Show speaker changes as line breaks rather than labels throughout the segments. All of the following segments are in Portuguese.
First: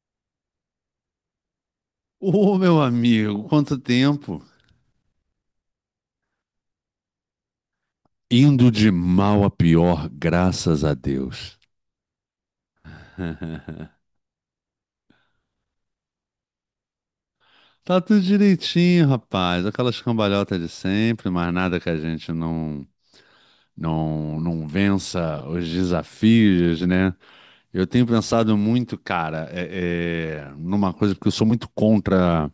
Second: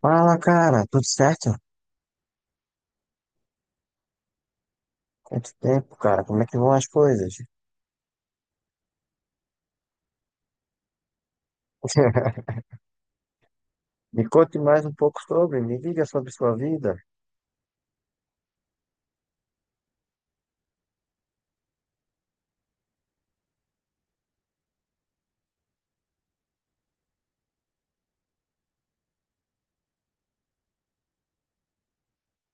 Fala, cara, tudo certo?
Ô, meu amigo, quanto tempo!
Quanto tempo, cara? Como é que vão as coisas?
Indo de mal a pior, graças a Deus.
Me conte mais um pouco sobre, me diga sobre sua vida.
Tá tudo direitinho, rapaz. Aquelas cambalhotas de sempre, mas nada que a gente não vença os desafios, né? Eu tenho pensado muito, cara, numa coisa, porque eu sou muito contra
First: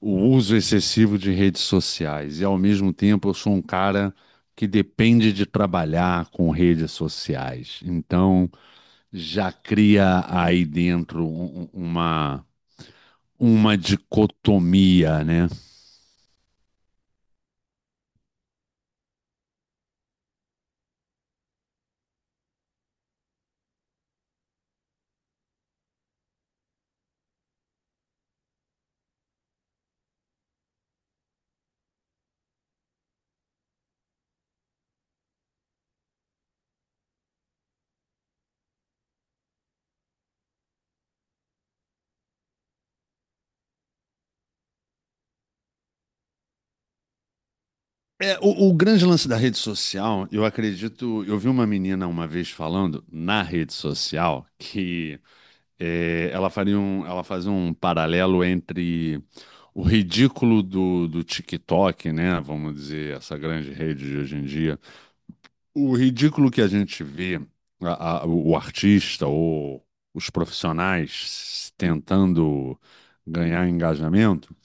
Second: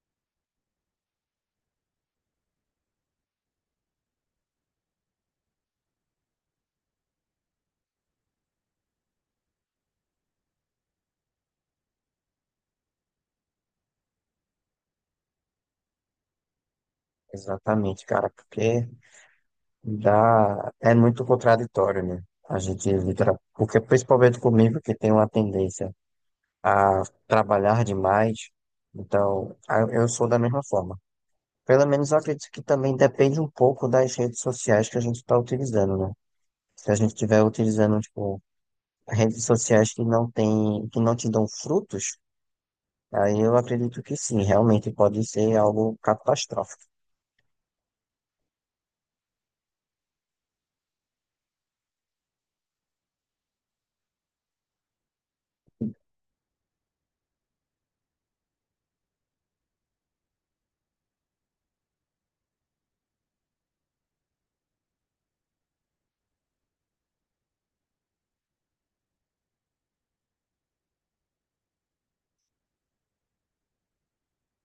o uso excessivo de redes sociais. E ao mesmo tempo eu sou um cara que depende de trabalhar com redes sociais. Já cria aí dentro uma dicotomia, né?
Exatamente, cara, porque dá, é muito contraditório, né? A gente porque principalmente comigo, que tem uma tendência a trabalhar demais, então eu sou da mesma forma. Pelo menos eu acredito que também depende um pouco das redes sociais que a gente está utilizando, né? Se a gente estiver utilizando, tipo, redes sociais que não tem, que não te dão frutos, aí eu acredito que sim, realmente pode ser algo catastrófico.
É, o grande lance da rede social, eu acredito. Eu vi uma menina uma vez falando na rede social que ela ela fazia um paralelo entre o ridículo do TikTok, né? Vamos dizer, essa grande rede de hoje em dia. O ridículo que a gente vê, o artista ou os profissionais tentando ganhar engajamento,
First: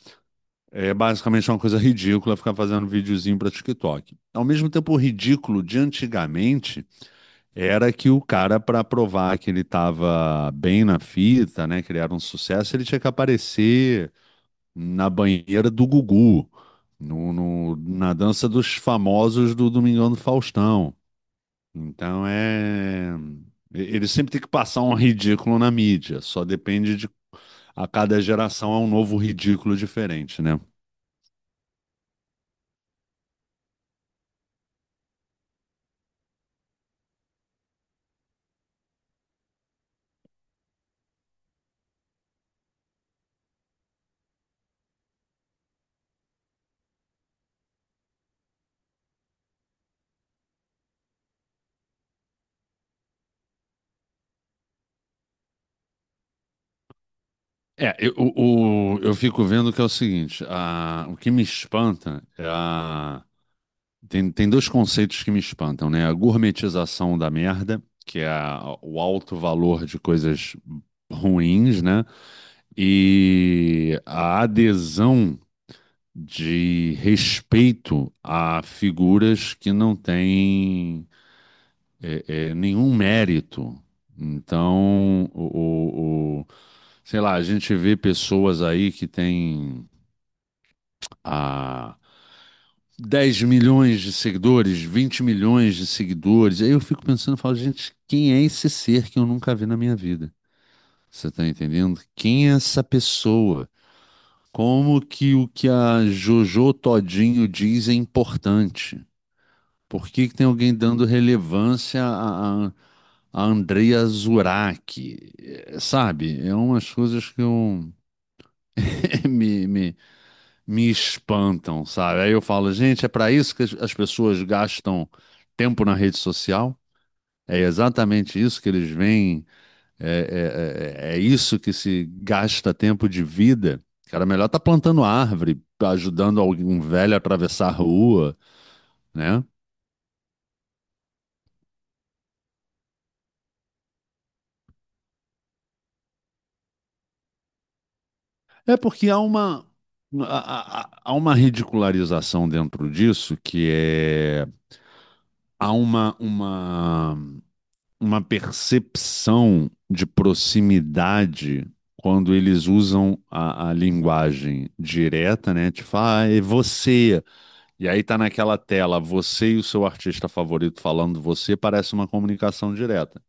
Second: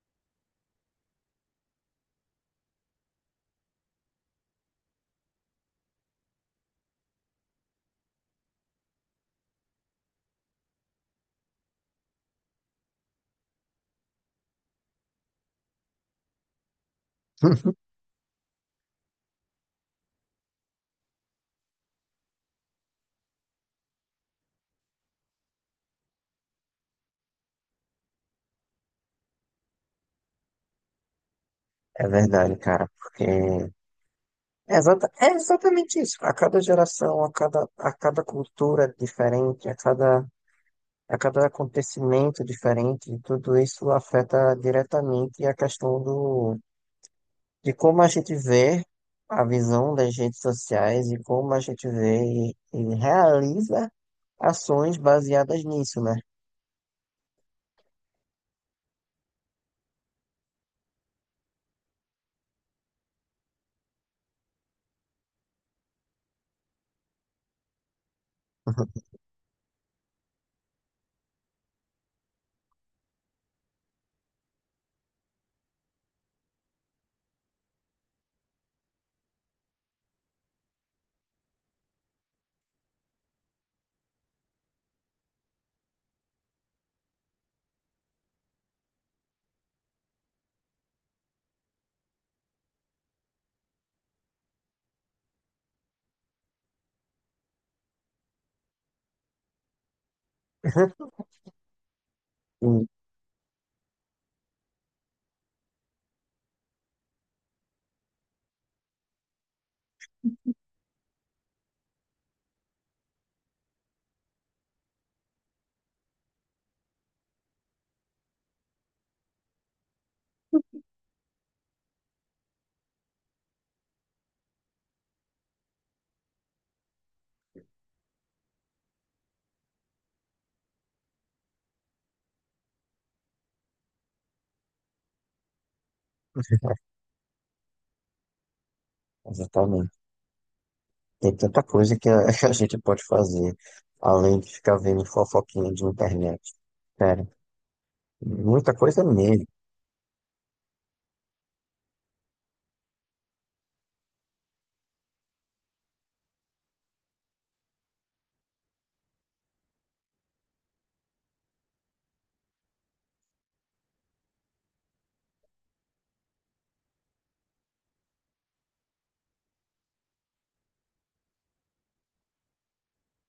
é basicamente uma coisa ridícula ficar fazendo videozinho para TikTok. Ao mesmo tempo, o ridículo de antigamente era que o cara, para provar que ele estava bem na fita, né, que ele era um sucesso, ele tinha que aparecer na banheira do Gugu, na dança dos famosos do Domingão do Faustão. Então é. Ele sempre tem que passar um ridículo na mídia, só depende de. A cada geração é um novo ridículo diferente, né?
É verdade, cara, porque é exatamente isso. A cada geração, a cada cultura diferente, a cada acontecimento diferente, tudo isso afeta diretamente a questão do, de como a gente vê a visão das redes sociais e como a gente vê e realiza ações baseadas nisso, né?
É, eu fico vendo que é o seguinte: a- o que me espanta é a. Tem dois conceitos que me espantam, né? A gourmetização da merda, que é a- o alto valor de coisas ruins, né? E a adesão. De respeito a figuras que não têm nenhum mérito. Então, sei lá, a gente vê pessoas aí que têm ah, 10 milhões de seguidores, 20 milhões de seguidores. Aí eu fico pensando, eu falo, gente, quem é esse ser que eu nunca vi na minha vida? Você tá entendendo? Quem é essa
Hum.
pessoa? Como que o que a Jojo Todinho diz é importante? Por que que tem alguém dando relevância a Andrea Zurak? É. Sabe? É umas coisas que eu, me, me, me espantam, sabe? Aí eu falo, gente, é para isso que as as pessoas gastam tempo na rede social? É exatamente isso que eles veem? É isso que se gasta tempo de vida? Cara, melhor tá plantando árvore, ajudando algum velho a atravessar a rua, né?
Exatamente. Tem tanta coisa que a gente pode fazer, além de ficar vendo fofoquinha de internet. Sério, muita
É
coisa
porque
mesmo,
há uma ridicularização dentro disso que é há uma, uma, uma percepção de proximidade quando eles usam a linguagem direta, né? Tipo, ah, é você. E aí tá naquela tela, você e o seu artista favorito falando você, parece uma comunicação direta.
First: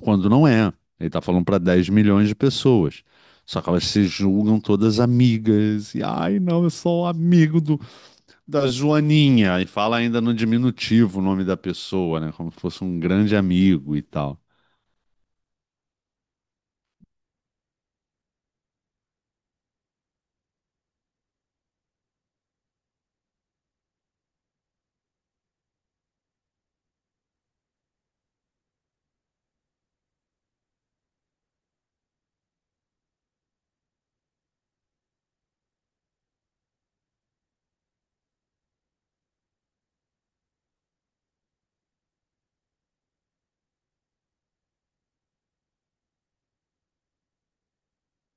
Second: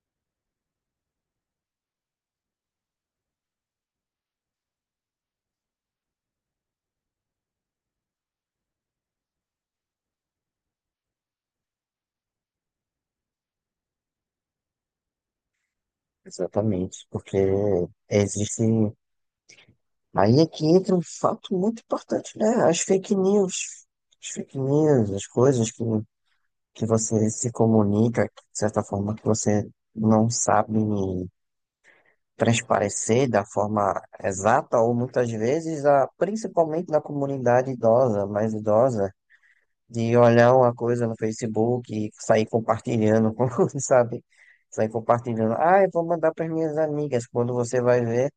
Quando não é. Ele tá falando para 10 milhões de pessoas. Só que elas se julgam todas amigas. E, ai, não, eu sou amigo da Joaninha. E fala ainda no diminutivo o nome da pessoa, né? Como se fosse um grande amigo e tal.
exatamente, porque existe. Aí é que entra um fato muito importante, né? As fake news. As fake news, as coisas que você se comunica, de certa forma, que você não sabe transparecer da forma exata, ou muitas vezes, a, principalmente na comunidade idosa, mais idosa, de olhar uma coisa no Facebook e sair compartilhando, com, sabe? Sair compartilhando. Ah, eu vou mandar para minhas amigas. Quando você vai ver,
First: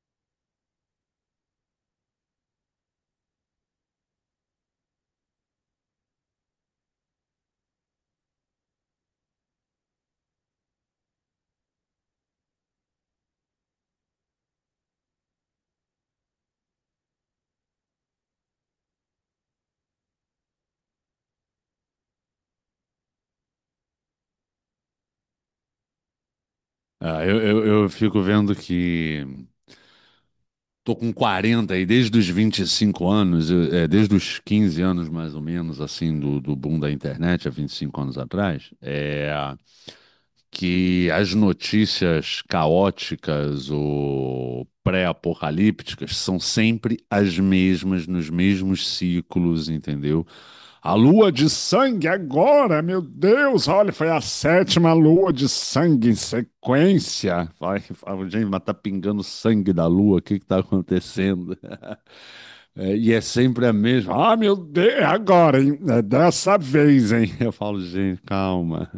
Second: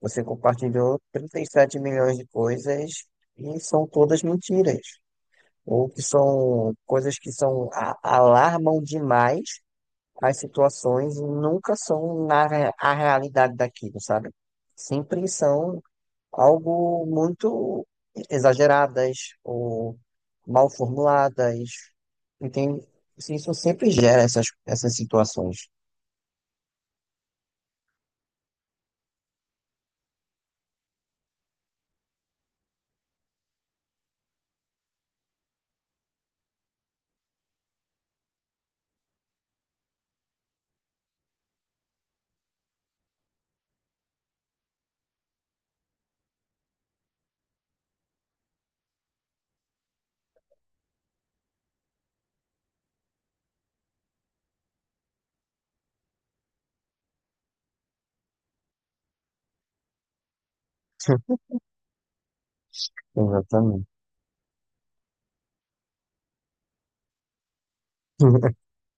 você compartilhou 37 milhões de coisas e são todas mentiras. Ou que são coisas que são alarmam demais, as situações nunca são na, a realidade daquilo, sabe? Sempre são algo muito exageradas ou mal formuladas, entende? Assim, isso sempre gera essas, essas situações.
Ah, eu fico vendo que tô com 40 e desde os 25 anos, desde os 15 anos mais ou menos, assim, do boom da internet, há 25 anos atrás, é, que as notícias caóticas ou pré-apocalípticas são sempre as mesmas, nos mesmos ciclos, entendeu? A lua de sangue agora, meu Deus, olha, foi a sétima lua de sangue em sequência. Vai, fala, gente, mas tá pingando sangue da lua, o que que tá acontecendo? É, e é sempre a
Exatamente.
mesma. Ah, meu Deus, é agora, hein? É dessa vez, hein? Eu falo, gente, calma.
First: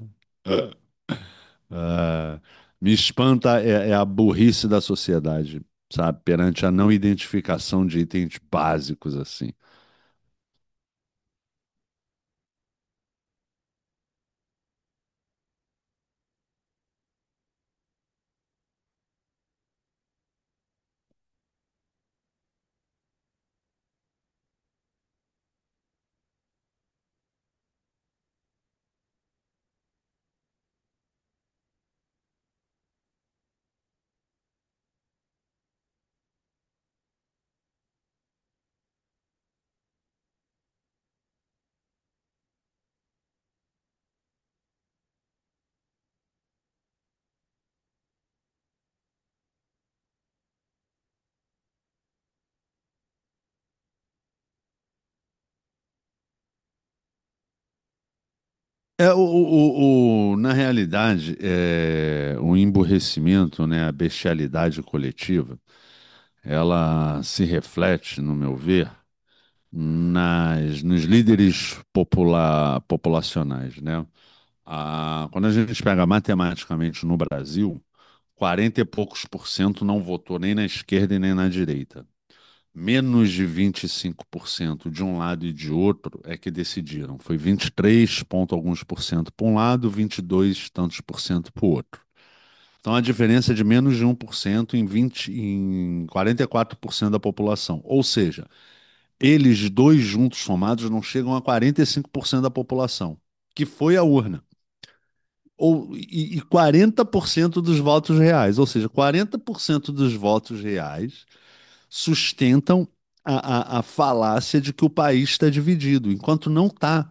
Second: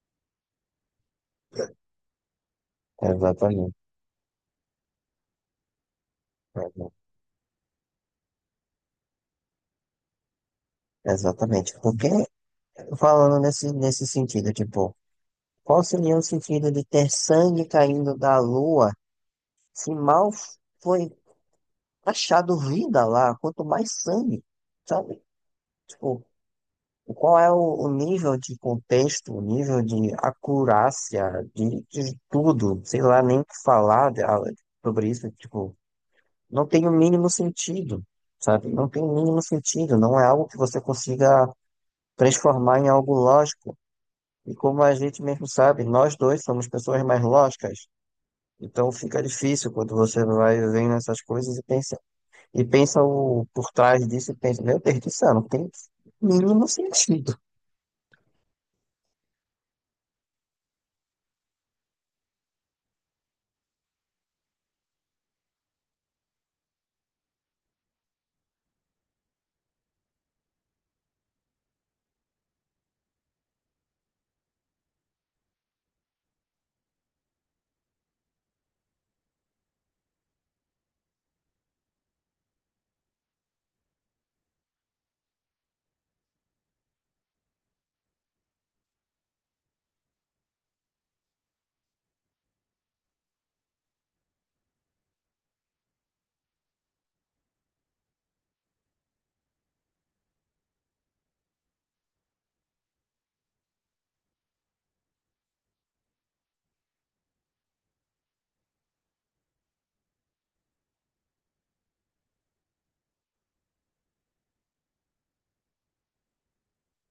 Ah, me espanta
Exatamente.
é, é a burrice da sociedade, sabe? Perante a não identificação de itens básicos assim.
Exatamente. Porque, falando nesse, nesse sentido, tipo, qual seria o sentido de ter sangue caindo da lua se mal foi achado vida lá, quanto mais sangue, sabe? Tipo, qual é o nível de contexto, o nível de acurácia, de tudo, sei lá, nem o que falar sobre isso, tipo, não tem o mínimo sentido, sabe? Não tem o mínimo sentido, não é algo que você consiga transformar em algo lógico. E como a gente mesmo sabe, nós dois somos pessoas mais lógicas, então fica difícil quando você vai vendo essas coisas e pensa. Por trás disso e pensa, meu Deus do céu, não tem mínimo sentido.
É, na realidade, é, o emburrecimento, né, a bestialidade coletiva, ela se reflete, no meu ver, nos líderes popula- populacionais, né? Ah, quando a gente pega matematicamente no Brasil, 40 e poucos% não votou nem na esquerda e nem na direita. Menos de 25% de um lado e de outro é que decidiram. Foi 23 e alguns% para um lado, 22 e tantos% para o outro. Então, a diferença é de menos de 1% em 20 em 44% da população. Ou seja, eles dois juntos somados não chegam a 45% da população, que foi a urna. Ou, e 40% dos votos reais. Ou seja, 40% dos votos reais sustentam a, falácia de que o país está dividido, enquanto não está.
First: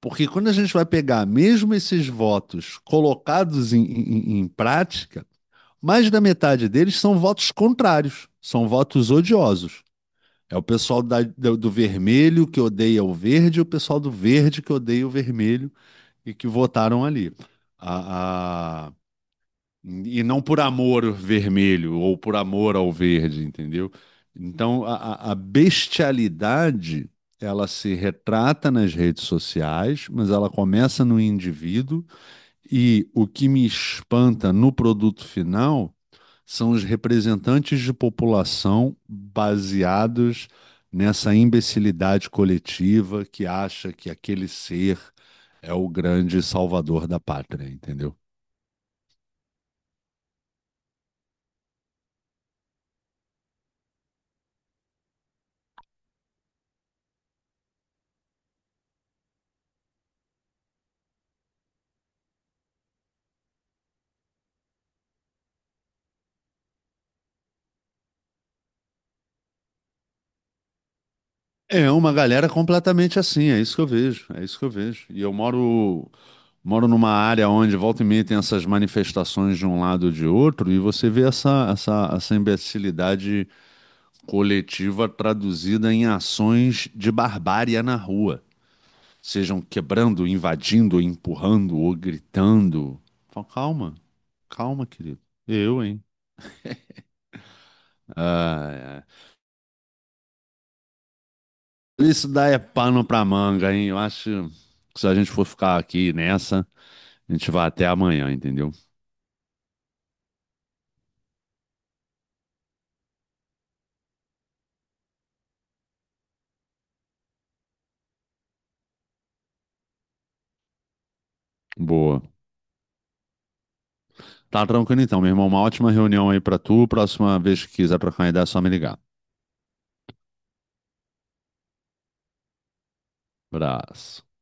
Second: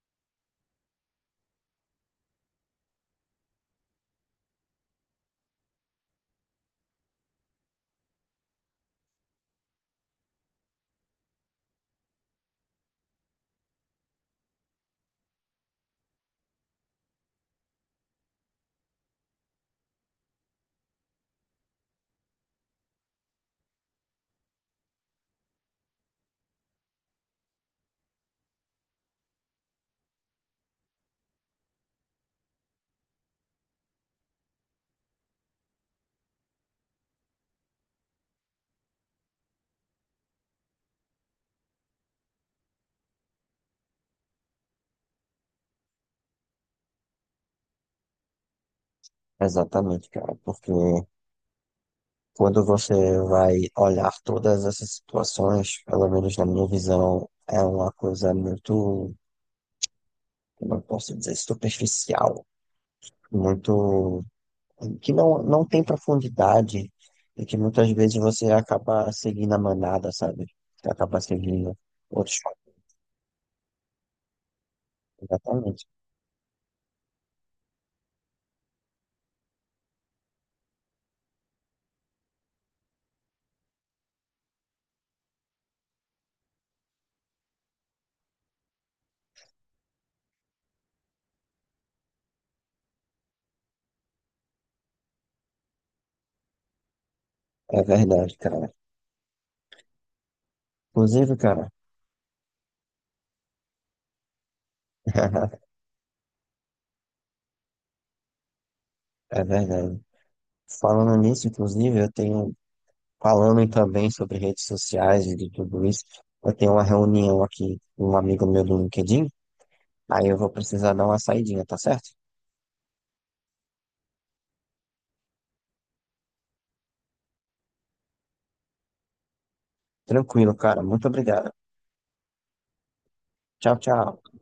Porque quando a gente vai pegar mesmo esses votos colocados em prática, mais da metade deles são votos contrários, são votos odiosos. É o pessoal do do vermelho que odeia o verde e o pessoal do verde que odeia o vermelho e que votaram ali. A- a- E não por amor ao vermelho ou por amor ao verde, entendeu? Então a bestialidade ela se retrata nas redes sociais, mas ela começa no indivíduo e o que me espanta no produto final são os representantes de população baseados nessa imbecilidade coletiva que acha que aquele ser é o grande salvador da pátria, entendeu?
Exatamente, cara, porque quando você vai olhar todas essas situações, pelo menos na minha visão, é uma coisa muito, como eu posso dizer, superficial, muito, que não, não tem profundidade e que muitas vezes você acaba seguindo a manada, sabe? Você acaba seguindo
É uma
outros
galera
fatores.
completamente assim, é isso que eu vejo, é isso que eu vejo. E eu
Exatamente.
moro numa área onde volta e meia tem essas manifestações de um lado ou de outro, e você vê essa essa imbecilidade coletiva traduzida em ações de barbárie na rua. Sejam quebrando, invadindo, empurrando ou gritando. Fala. Calma, querido. Eu, hein?
É verdade, cara.
Ah, é.
Inclusive, cara,
Isso daí é pano pra manga, hein? Eu acho que se a gente for ficar aqui nessa, a gente vai até amanhã, entendeu?
é verdade. Falando nisso, inclusive, eu tenho, falando também sobre redes sociais e de tudo isso, eu tenho uma reunião aqui com um amigo meu do LinkedIn, aí eu vou precisar dar uma saidinha, tá certo?
Boa. Tá tranquilo então, meu irmão. Uma ótima reunião aí pra tu. Próxima vez que quiser trocar uma ideia, é só me ligar.
Tranquilo, cara. Muito obrigado. Tchau,
Abraço.
tchau.